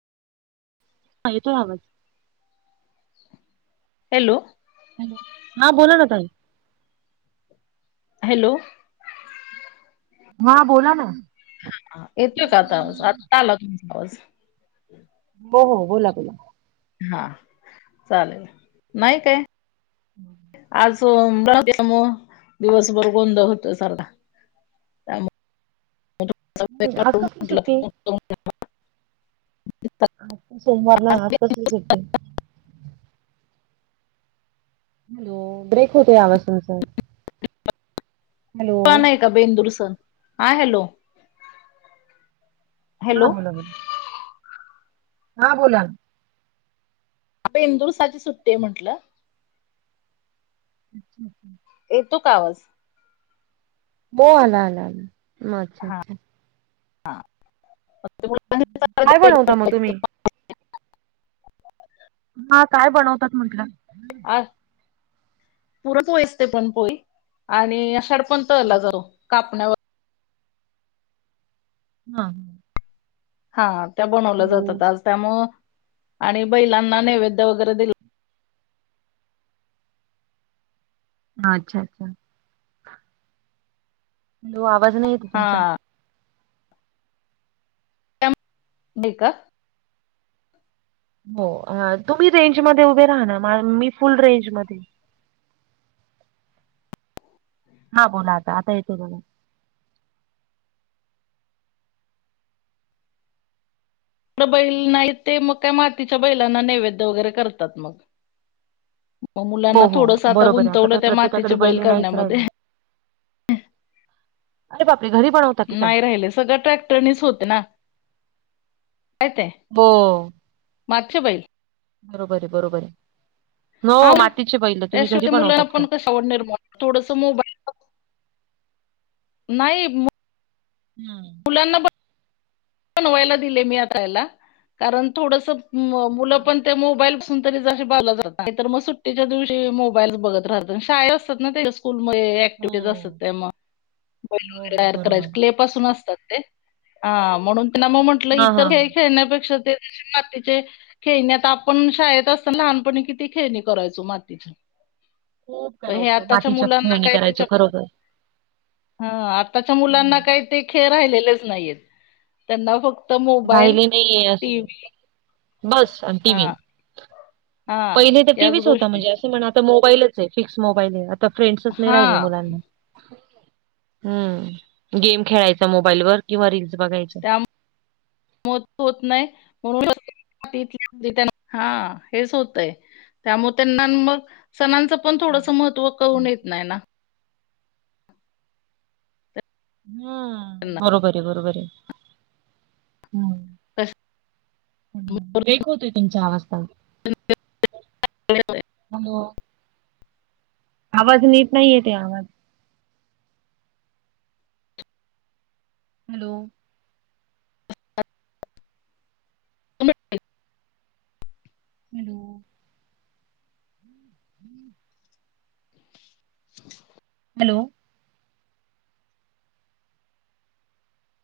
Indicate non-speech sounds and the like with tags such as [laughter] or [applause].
आली तेव्हा. Hello! Hello हा बोला ना ताई. हॅलो! हा बोला ना. येतोय का आता आवाज, आता आला तुमचा आवाज. हो हो बोला बोला. हां चालेल, नाही ते, आज [unintelligible] मग दिवसभर बंद होतय साला आज कसली सुट्टी? म्हट [unintelligible] आज तर सोमवार ना, आज म्हटलं कसली सुट्टी? हॅलो, ब्रेक होतय आवाज तुमचा. हॅलो! बेंदुर सन,, हां हॅलो. हा हॅलो बोला बोला. हा बोला. बेंदूर साठी सुट्टी आहे म्हटलं. अच्छा. येतो का आवाज? हो आला आला, म अच्छा अच्छा हां. काय बनवता मग तुम्ही? हा, काय बनवतात म्हटलं? अ पुरणपोळी आसते पुरणपोळी, आणि आषाढ पण तळला जातो, कापण्या वगै हां. हा, त्या बनवल्या हॅलो जातात आज त्यामुळं, आणि बैलांना नैवेद्य वगैरे दिल हा अच्छा अच्छा. हो आवाज नाही येत हा तुमचा ब का [unintelligible] हो, तुम्ही रेंज मध्ये उभे राहा ना, मी फुल रेंज मधेय. हा बोला आता, आता येतो बघा. बैल नाही, ते मग काय मातीच्या बैलांना नैवेद्य वगैरे करतात मग. मग हो मुलांना हो थोडसं आता बरोबर आहे काही गुंतवलं त्या प्रत्येकाकडे मातीचे बैल बैले नाहीच राहिले. करण्यामध्ये. अरे बापरे! घरी बनव नाही राहिले, सगळं ट्रॅक्टरनीच होतं ना, काय ते हो. मागछे बै बरोबर आहे, बरोबर य, हा हो ना मातीचे बैलं तुम्ही त्याशिवाय घरी ते मुलांना बनवतात का? पण कशी आवड निर्माण थोडसं मोबाई नाही मो हां. [unintelligible] बनवायला दिलंय मी आता ह्याला, कारण थोडसं हम्म. मुलंपण त्या मोबाईल पासून तरी ज बलं जात, नाहीतर मग सुट्टीच्या दिवशी मोबाईलच बघत राहतात, शाळेत असतात ना ते स्कूल म हो बैल हो वगैरे हो तयार बरोबर करायचं, क्ले पासुन असतात ते, आं म्हणून त्यांना मग म्हटलं, हा हा इतर हा. खेळ खेळण्यापेक्षा ते मातीचे खेळणी आता आपण, शाळेत असताना लहानपणी किती खेळणी करायचो मातीची. खूप प हे करायचो आताच्या मातीच्या मुलांना खेळणी काय करायचो त्याच्या मु खरोखर. हा आताच्या मुलांना हम्म. काय ते खेळ राहिलेले चं नाहीयेत. त्यांना फक्त मोबाईल राहिले नाहीये टी असे व्ही बस आणि टी व्ही, हां पहिले तर याच टीव्हीच होता गोष्टी. म्हणजे असं म्हण आता मोबाईलच आहे फिक्स मोबाईल आहे आता फ्रेंड्सच नाही राहिले हां, मुलांना, हम्म गेम खेळायचा मोबाईल वर किंवा रीलस बघायचे. [inaudible] मत पोत होत नाही म्हणून [inaudible] हा हेच होतयं. त्यामुळे त्यांना मग सणांचं पण थोडस हम्म. महत्त्व कळून अच्छा. येत नाही ना. हम्म त्यांना बरोबर आहे बरोबर आहे हम्, बेक होतय तुमच्या अवाज ताई? [inaudible] हॅलो आवाज निट नाही येते आवाज आहे आवाज? Hello [unintelligible] hello [unintelligible] [unintelligible] hello